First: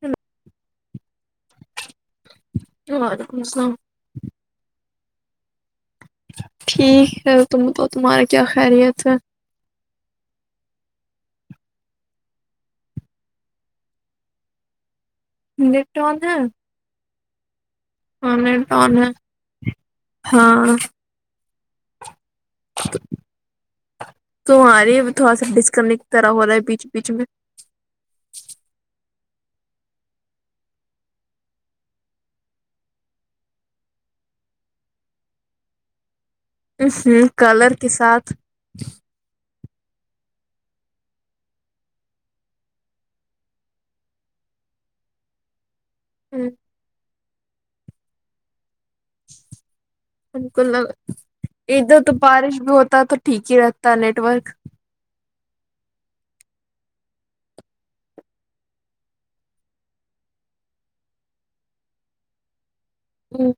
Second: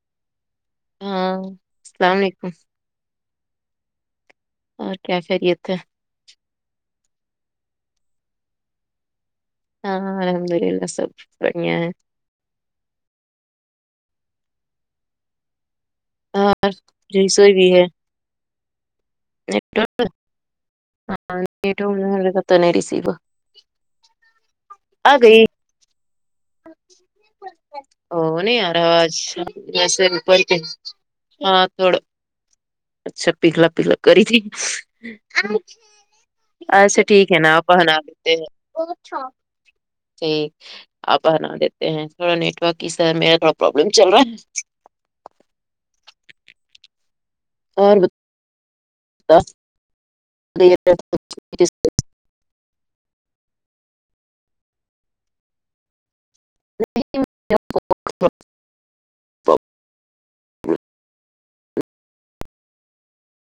hello ہاں اسلام علیکم وعلیکم السلام اور کیا خیریت ہے ٹھیک ہے تم تو تمہارے کیا خیریت ہے ہاں الحمد للہ سب بڑھیا ہے نیٹ آن ہے اور رسوئی بھی ہے ہاں نیٹ آن ہے ہاں ہاں لیٹ ہوگی ہوں لے کے چلے ریسور تمہارا بھی تھوڑا گئی سا ڈس کنیکٹ طرح ہو رہا ہے بیچ بیچ ا نہیں ارہا ہے آج ویسے اپر ہاں تھوڑا اچھا پیگلا پیگلا کری تھی اچھا میں ٹھیک ہے نا کلر آپا کے ہنا لیتے ساتھ ہیں ٹھیک آپ بنا دیتے ہیں تھوڑا نیٹ ورک کی سر میرا تھوڑا پربلم چل رہا ہے ہوں اور ڈا بالکل ادھر تو بارش بھی ہوتا ہے تو ٹھیک ہی رہتا ہے نیٹورک [inaudible] ہوں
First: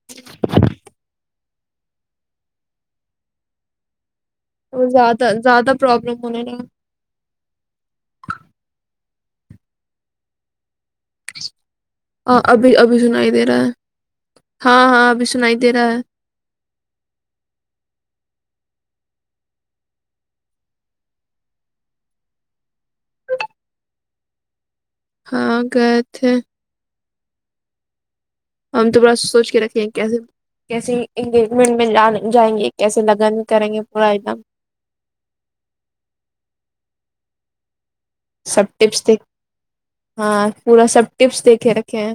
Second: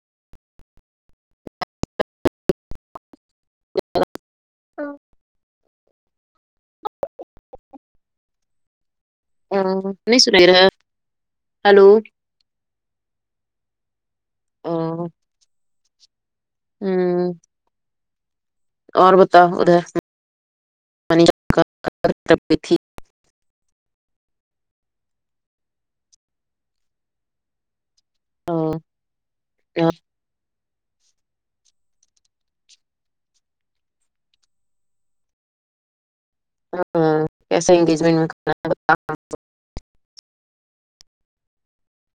اور زیادہ زیادہ پروابلم ہونے نا ا نہیں سنے رہا ہیلو ہاں ابھی ابھی سنائی دے رہا ہے ہاں ہاں ابھی سنائی دے رہا ہے ہاں اور بتاؤ ادھر تھی ہاں گئے تھے ہم تو بڑا سوچ کے رکھے ہیں کیسے کیسے انگیجمنٹ میں جائیں گے کیسے لگن کریں گے پورا ایک دم ہاں ایسا انگیجمٹ میں سب ٹیپس دیک ہاں پورا سب ٹیپس دیکھے رکھے ہیں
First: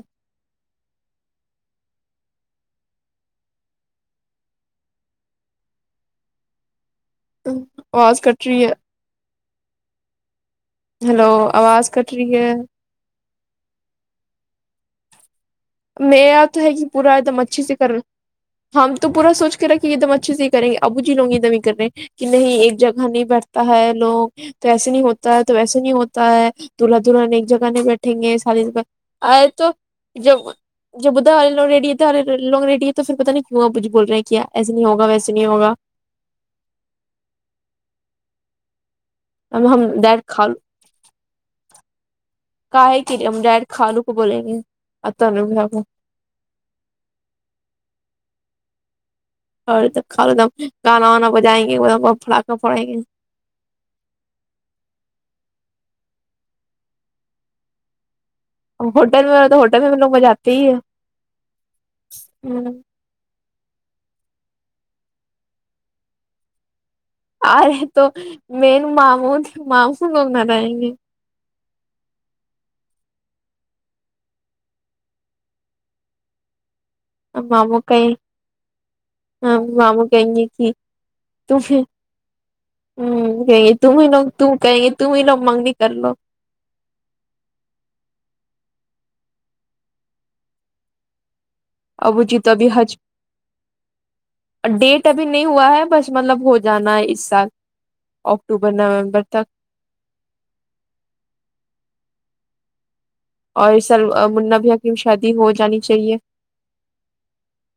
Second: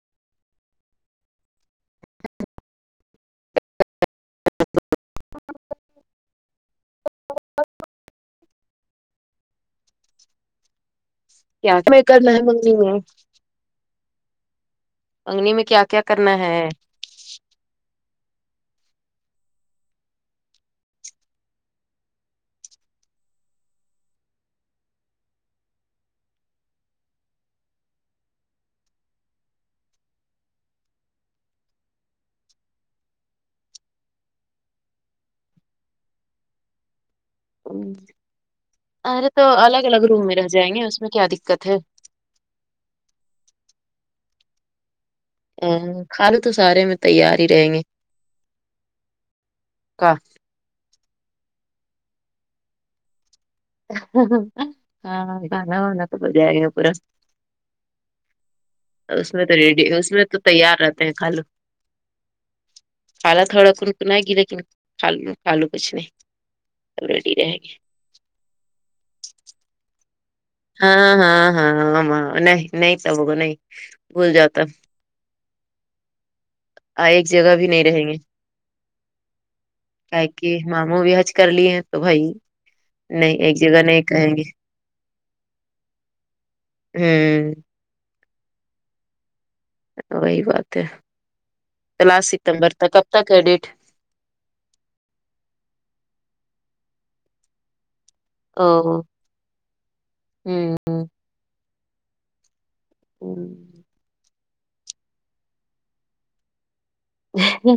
آواز کٹ رہی ہے ہیلو آواز کٹ رہی ہے ہمم انگنی میں کیا کیا میں کرنا تو ہے کہ پورا ایک دم اچھے سے کرو ہم تو پورا سوچ کے رکھے ایک دم اچھے سے ہی کریںے ابو جی ہوں گے تو نہیں کرنے دیں گے کہ نہیں ایک جگہ نہیں بیٹھتا ہے لوگ تو ایسے نہیں ہوتا ہے تو ویسے نہیں ہوتا ہے دلہا دلہان ایک جگہ نہیں بیٹھیں گے سادیگہ آئے تو جب جب بدا ہرے لوگ ریڈی ہے تو ارے لوگ ریڈی ہے تو پھر پتا نہیں کیوںا کچھ بول رہے ہیں کیا ایسے نہیں ہوگ ویسے نہیں ہوگ ارے تو ہم الگ ہم الگ روم ڈائریکٹ میں کھا رہ جائیں گے اس میں کیا دقت ہے کہ ہے کہ ہم ڈائریکٹ خالو کو بولیں گے [unintelligible] ہ خالو تو سارے میں تیار ہی رہیں گے اور کا ک ایک دم گانا وانا بجائیں گے ایکم پھڑا کر پھڑیں گے ہاں گھانا وان تو بجے آ گیا پورا ہوٹل اس میں تو ہوٹل ریڈی ہم لوگ اس میں تو بجاتے ہی تیار ہے رہتے ہیں خالو خالہ تھوڑا کن کنائی گی لیکن خالو کچھ نہیں ریڈی رہیں آ گے رہے تو مین مامو مامو لوگ نہ رہیں گے ہاں ہاں ہاں نہیں نہیں تبو نہیں بھول جاتا آ ایک جگہ بھی نہیں رہیں گے ہاں ماموں کاہے کہیں گے کہ ماموں بھی حج کر تو لیے ہیں ہ بھائی نہیں ایک کہیں گے جگہ تم نہیں ہی لوگ کہیں گے تم ہی لوگ مگنی کر لو ہاں وہی بات ہے تو ابو لسٹ جی ابھی ستمبر تک حج کب تک ہے ڈیٹ ڈیٹ ابھی نہیں ہوا ہے بس مطلب ہو جانا ہے اس سال او اکٹوبر نومبر تک ہوں ہ اور اور اس سال منہ بھائییا کی بھی شادی ہو جانی چاہیے م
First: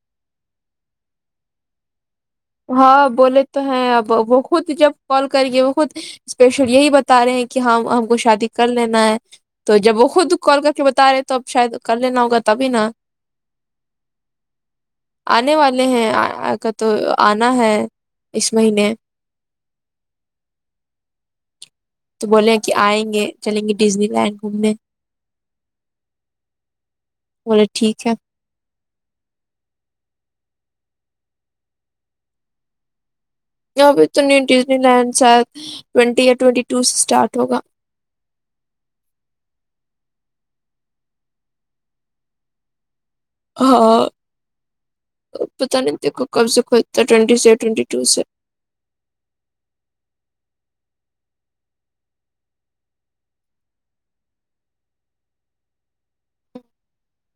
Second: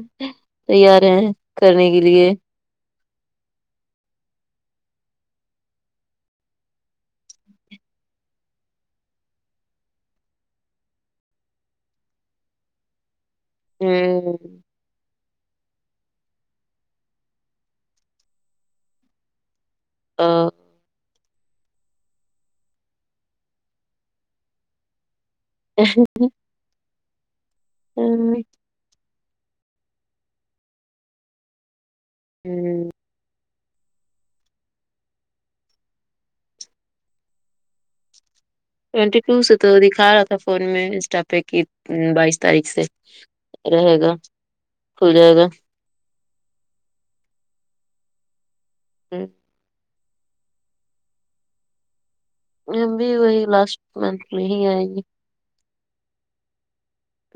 ث ہیں کرنے کے لیے ہاں بولے تو ہیں اب وہ خود جب کال کرینگے وہ خود اسپیشل یہی بتا رہے ہیں کہ ہم ہم کو شادی کر لینا ہے تو جب وہ خود کال کر کے بتا رہے تو اب شاید کر لینا ہوگا تبھی نا ہاں آنے والے ہیں کا تو آنا ہے اس مہینے آ، تو بولے ہیں کہ آئیں گے چلیں گے ڈزنی لینڈ گھومنے بولے ٹھیک ہے ہوں، ہوں یہاںبھی تو نیو ڈزنی لینڈ شاید ٹوئنٹی یہ ٹوئنٹی ٹو سے اسٹارٹ ہوگا ٹوئنٹی ٹو سے تو دکھا رہا تھا فون میں انسٹا پہ کی بائیس تاریخ سے رہے گا کھل جائے گا تو [unintelligible] کب سے کھولتا ہے ٹوینٹی سے ٹوینٹی ٹو سے ہوں، میں بھی وہی لاسٹ منتھ میں ہی آئے گی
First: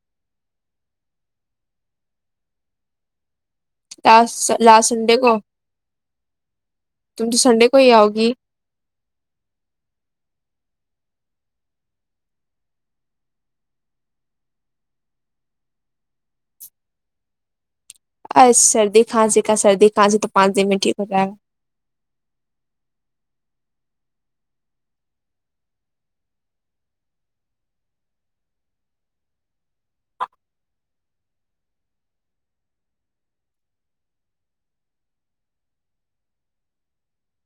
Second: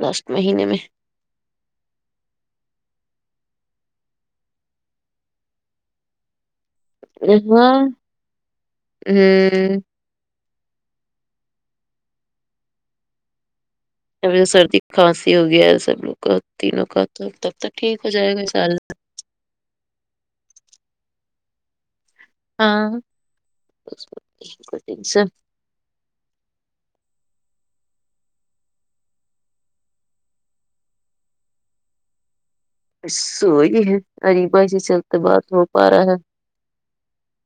لاسٹ مہینے میں لاسٹ لاسٹ سنڈے کو تم ا تو سنڈے کو ہوں ہی آؤ گی جب سردی کھانسی ہو گیا ہے سب لوگ کا تینوں کا تو تب تک ٹھیک ہو جائے گا ان ارے شاء اللہ سردی کھانسی کا سردی کھانسی تو پانچ دن میں ٹھیک ہو جائے ہے ہاں کوئی ٹینشن سوئی ہے اریبھائی سے چلتے بات ہو پا رہا ہے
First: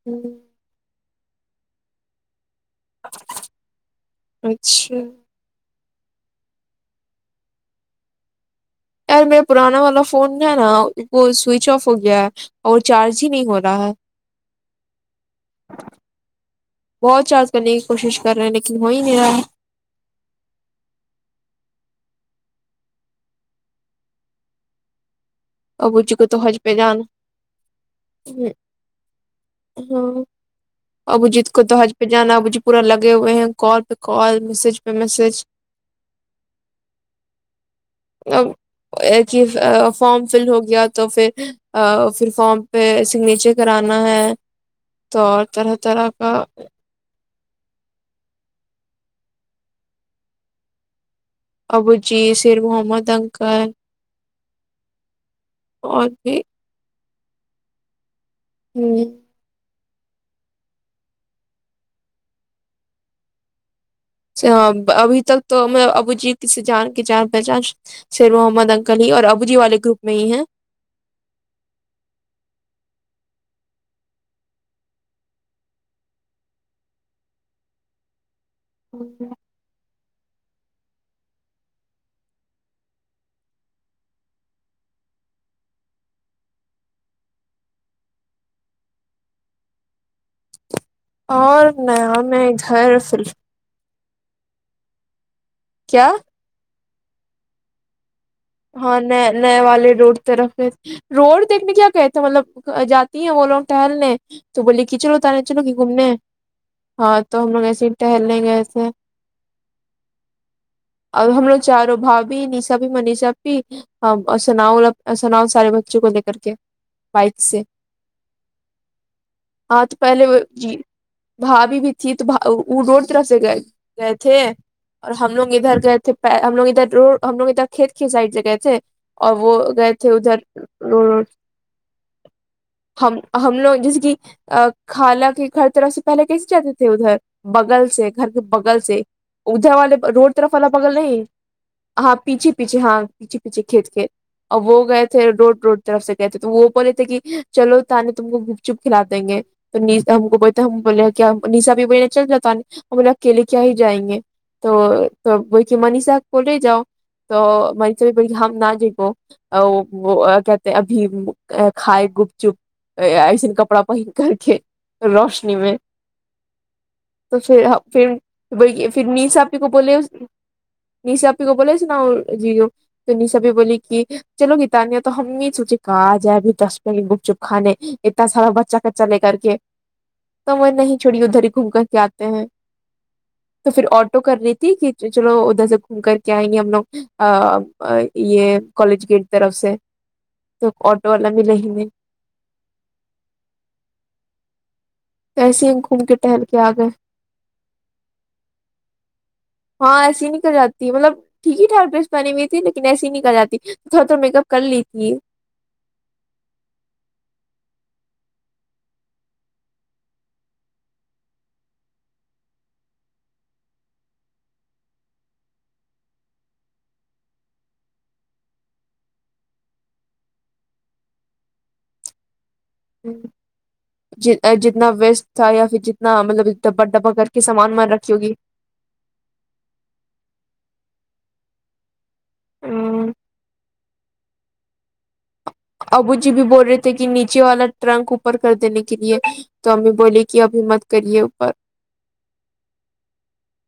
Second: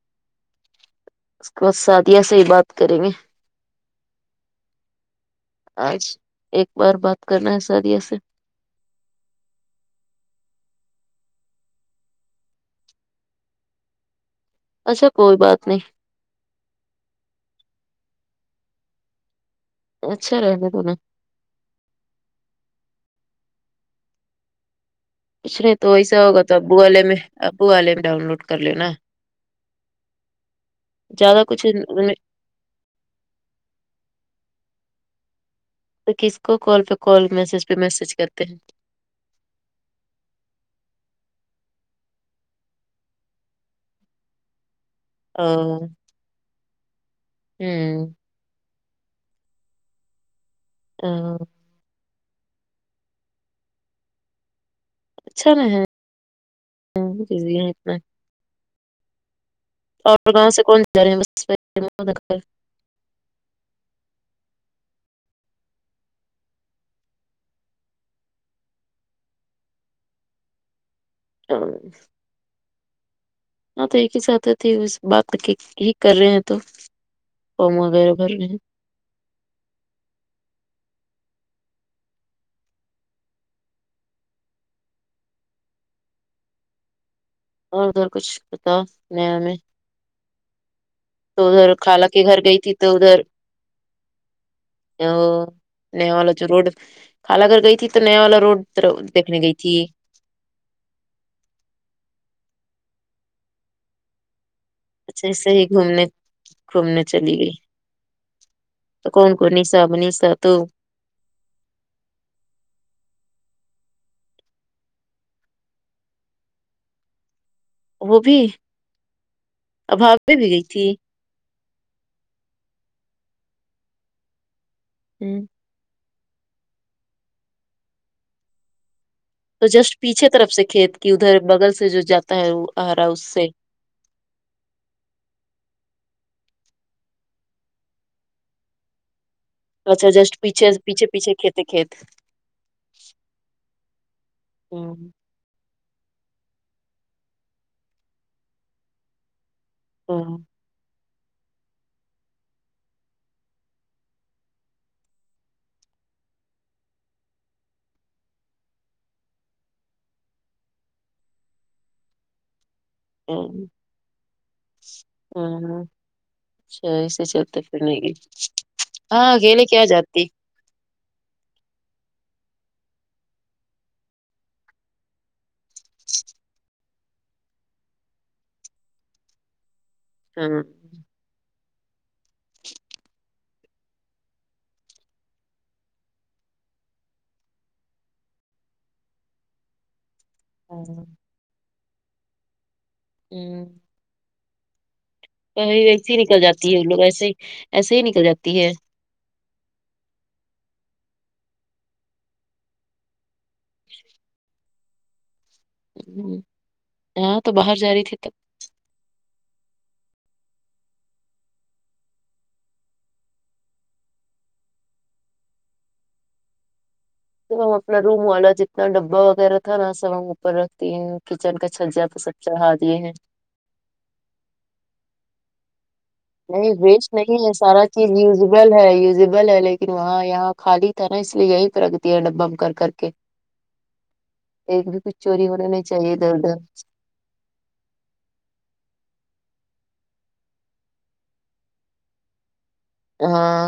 ہوں، اس کے بعد سعادیہ سے ہی بات کریں گے اچھا آج ایک بار بات کرنا ہے سادیہ سے یار میرا پرانا والا فون ہے نا وہ سوئچ آف ہو گیا ہے اور چارج ہی نہیں ہو رہا ہے اچھا کوئی بات نہیں بہت چارج کرنے کی کوشش کر رہے ہیں لیکن ہو ہی نہیں رہا ہے اچھا رہےگا تونے اسلئے تو ابو جی ایسا کو ہوگا تو حج ابو پہ والے میں جانا ابو والے میں ڈاؤن لوڈ کر لو نا ہاں ابو جی زیادہ کو کچھ تو حج پہ جانا ہے ابوجی پورا لگے ہوئے ہیں کال پے کال میسج پے میسج تو کس کو کال پے کال میسج پے میسج کرتے ہیں [unintelligible] فارم فیل ہو گیا تو فیر فیر فارم پے سگنیچر کرانا ہے تو اور طرح طرح کا ہمم آمم ابو جی سیر محمد انکل اچھا اور بھی [unintelligible] ہمم اور گاؤں سے کون جا رے [unintelligible] ابھی تک تو ابو جی کسی جان کی جان پہچان شیر محمد انکل ہی اور ابو جی والے گروپ میں ہی ہیں [unintelligible] ہاں تو ایک ہی ساتھ تھی اس بات کی ہی کر رہے ہیں تو فارم وغیرہ بھر رہے ہیں ہوگیا اور ادھر کچھ بتاؤ نیا میں تو اور ادھر خالہ نیا کے گھر میں گئی تھی تو ادھر فل آ کیا نیا والا جو روڈ خالہ گھر گئی تھی تو نیا والا روڈ ہاں نے دیکھنے گئی نئے تھی والے روڈ طرف ہے روڈ دیکھنے کیا کہتا مطلب جاتی ہیں وہ لوگ ٹہلنے تو بولی کی چلو اچھا تانیا ایسے چلو ہی گی گھومنے گھومنے ہاں چلی تو ہم گئی لوگ ایسے ہی ٹہلنے گئے تھے تو کون کون نسا منیسا تو اور ہم لوگ چاروں بھابی نیشا بھی منیشا بھی سناؤ سناؤ سارے بچوں کو لے کر کے بائک سے وہ بھی ہاں تو پہلے ابھاوے وہ بھی گئی جی تھی بھابی بھی تھی تو وہ روڈ طرف سے گئے گئے تھے اور ہم لوگ ادھر گئے تھے ہم لوگ ادھر رو ہم لوگ ادھر کھیت کی سائڈ سے گئے تھے اور وہ تو گئے جسٹ تھے پیچھے ادھر طرف سے کھیت کی روڈ ادھر بغل سے جو جاتا ہے وہ آ رہا ہم اس سے ہم لوگ جسے کی آ خالا کی گھر طرف سے پہلے کیسے جاتے تھے ادھر بغل سے گھر کے بغل سے ادھر والے اچھا روڈ جسٹ طرف الا پیچھے بغل پیچھے نہیں پیچھے کھیت ہے کھیت ہاں پیچھے پیچھے ہاں پیچھے پیچھے کھیت کے اور ہوں وہ گئے تھے روڈ روڈ طرف سے گئے تھے تو وہ بولے تھے کی چلو تانیا تم کو گپ چپ کھلا دیں گے تو نی ہم ہوں کو بولتے ہم بولے کیا نسا اپی بولے چل جا تانیا ہم بولے اکیلے کیا ہی جائیں گے تو تو بولے کے منیشا کو جاؤ تو منیشا بھی ہم نہ جب آ وہ کہتے ہیں ابھی کھائے گپ چپ ایسن ہوں کپڑا پہن کر کے روشنی میں ہوں اچھا ایسے تو چلتے فیر پھرنے کی فیر فیر ہاں نیسا آپی اکیلے کو کیا بولے جاتی نیسا آپی کو بولے سنا جی تو نی سبی بھی بولی کی چلو گی تانیہ تو ہم یے سوچے کہاں آ جائے ابھی دس روپے کی گپ چپ کھانے اتنا سارا بچا کچا لے کر کے ہاں ہاں [unintelligible] آتے ہیں تو فیر آٹو کر رہی تھی کی چلو ادھر سے گھوم کر کے آئیں گے ہم لوگ یہ کالج گیٹ طرف سے تو آٹو والا ملا ہی نہیں آمم تو ایسے گھوم وسے کے ہی نکل ٹہل کے آ جاتی ہے گئے ان لوگ ایسے ہی ایسے ہی نکل جاتی ہے ہاں ایسی نکل جاتی مطلب ٹھیک ہی ٹھاک ڈریس پہنےوی تھی لیکن ایسے نکل جاتی ہے تھوڑا تھوڑا میک اپ کر لی تھی ہ ہاں تو باہر جا رہی تھی تب تو ہم اپنا روم والا جتنا ڈبا وغیرہ تھا نا سب ہم اوپر رکھتی ہیں کچن کا چھجا پہ سب چاڈا جتنا ویسٹ تھا یا پھر جت نہ مطلب ایک ڈبا ڈبہ کر کے سامان وامان رکھی ہوگی یوزیبل یوزیبل ہے لیکن وہاں یہاں خالی تھا نا اس لیے یہی پرگ ڈبا کر کر کے ایک بھی کچھ چوری ہونے نے ابو جی بھی بول رہے تھے کہ کہ نیچے والا ٹرنک اوپر کر دینے کے لیے تو امی بولیے کہ ابھی مت کریے اوپر ہاں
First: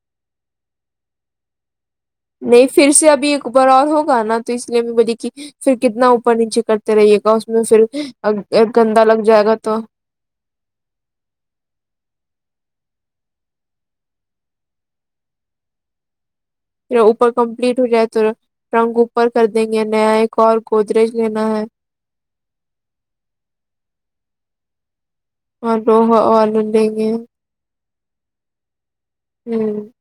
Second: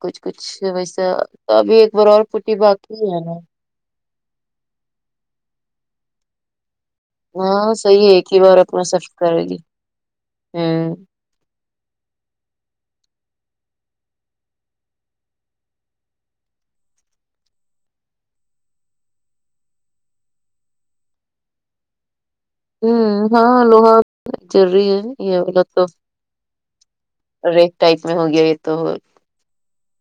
کچھ کچھ ویسا تو ابھی ایک بار اور پٹی نہیں پھر باقی سے ہے ابھی نا ایک اوبر اور ہوگا نا تو اس لیے میں بولی کی پھر کتنا اوپر نیچے کرتے رہیے گا اس میں ہاں پھر صحیح ہے ایک ہی ا گندا لگ جائے گا تو ہمم پھر اوپر کمپلیٹ ہو جائے تو رنگ اوپر کر دیں گے نیا ایک اور گودریج لینا ہے ہ ہاں لوہا ضروری ہے یہ اور لوہا اور لیں گے ریٹ ٹائپ میں ہو گیا یہ تو ہوں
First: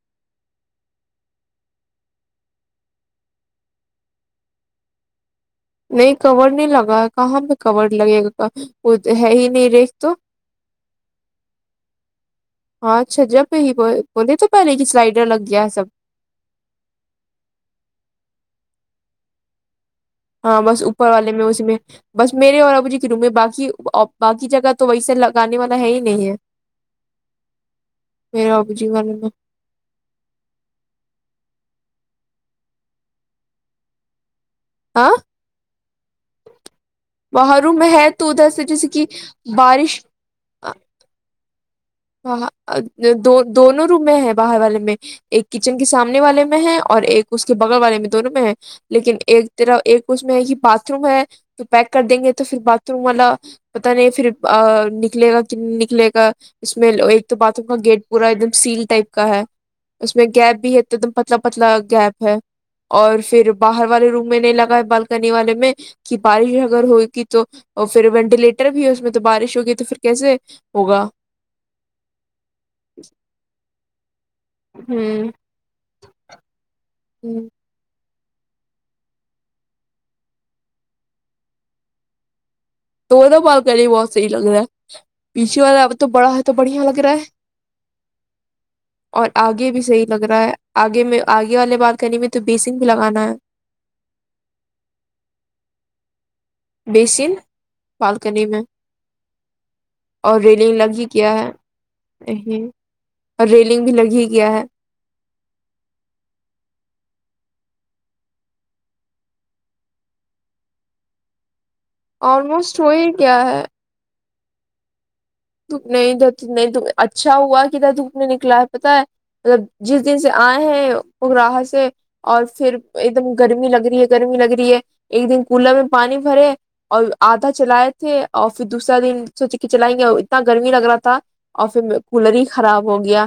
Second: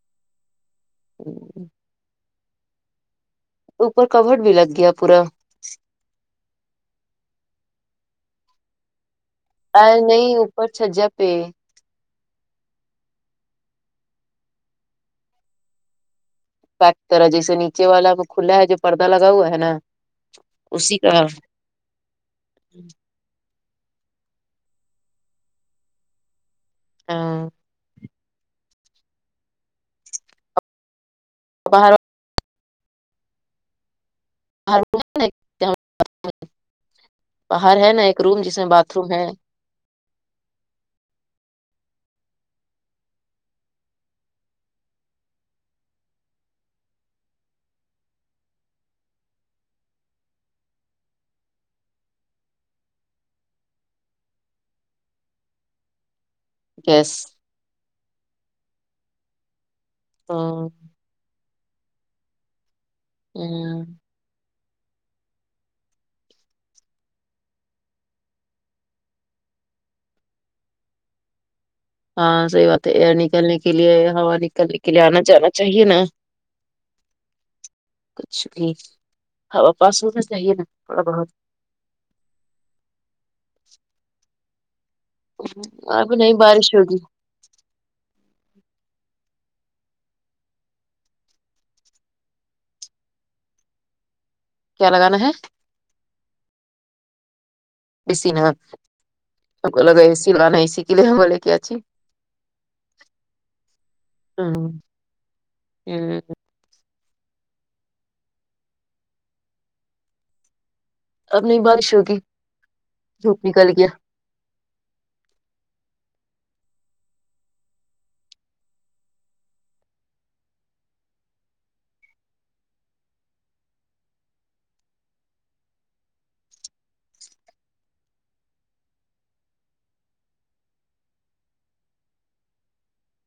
ہمم اوپر کبڈ بھی لگ گیا پورا نہیں کبڈ نہیں لگا کہاں پ کبڈ لگے گا ہے ہی نہیں آ ریک تو نہیں اوپر چھجا پہ ہاں چھجا پہ ہی بول بولے تو پہلے کی سلائڈر لگ گیا ہے سب پیکٹر ہے جیسے نیچے والا وہ کھلا ہے جو پردہ لگا ہوا ہے نا ہاں بس اسی اوپر کا والے میں اس میں بس میرے اور ابو جی کی روم میں باقی باقی جگہ تو ویسے لگانے والا ہے ہی نہیں ہے ہاں میرا ابو جی مانے نہ [unintelligible] باہر آ باہر روم میں نا ہے ایک تو روم ادھر جس سے میں جیسے باتھ کہ روم ہے بارش دو دونوں رومیں ہیں باہر والے میں ایک کچن کے سامنے والے میں ہے اور ایک اس کے بغل والے میں دونوں میں ہے لیکن ایک طرف ایک اس میں ہے کہ باتھ روم ہے تو پیک کر دیں گے تو پھر باتھ روم والا پتا نہیں پھر نکلے گا کہ نکلے گا اس میں گیس ایک تو باتھ روم کا گیٹ پورا ایک دم سیل ٹائپ کا ہے اس میں گیپ ہاں بھی ہے ایک دم پتلا پتلا گیپ ہے اور پھر ہوں باہر والے روم میں نہیں لگا ہے بلک کرنے والے میں کہ بارش اگر ہوئےگی تو اور پھر وینٹیلیٹر بھی اس میں تو بارش ہوگی تو پھر کیسے ہوگا ہاں صحیح بات ہے ایئر نکلنے کے لیے ہوا نکلنے کے لیے آنا جانا چاہیے نا ہوں کچھ بھی ہوا پاس ہونا چاہیے نا تھوڑا بہت تو تو بال کنی بہت صحیح لگ رہا ہے پیچھے والا اب تو نہیں بڑا ہے تو بارش بڑھیا ہوگی لگ رہا ہے اور آگے بھی صحیح لگ رہا ہے آگے میں آگے والے بات کرنے میں تو بیسن بھی لگانا ہے کیا لگانا ہے بیسن بیسن بالکنی میں سب کو لگا اے سی اور لگانا ہے ای ریلنگ سی کے لگ ہی لیے ہم بولے گیا لے کے ہے اچھی نہیں اور ریلنگ بھی لگ ہی گیا ہے ہمم اپنی بارش ہو آلموسٹ وہی کیا ہے دھوپ نہیں اچھا ہوا ادھر دھوپ نہیں نکلا ہے پتا ہے مطلب جس دن سے آئے ہیں وہ رہاہ سے اور پھر ایک دم گرمی لگ رہی ہے گرمی لگ رہی ہے ایک دن کولر میں پانی بھرے اور آدھا چلائے تھے اور پھر دوسرا دن سوچے کہ چلائیں گے اتنا گرمی لگ رہا تھا اور پھر کولر ہی خراب ہو گیا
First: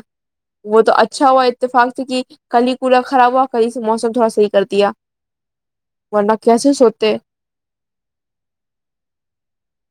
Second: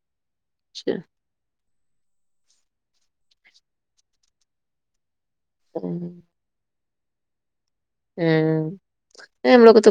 وہ تو اچھا ہوا اتفاق سے کی کل ہی کولا خراب ہوا کل سے موسم تھوڑا صحیح کر دیا ہوں ورنہ کیسے سوتے ھم ہم لوگ تو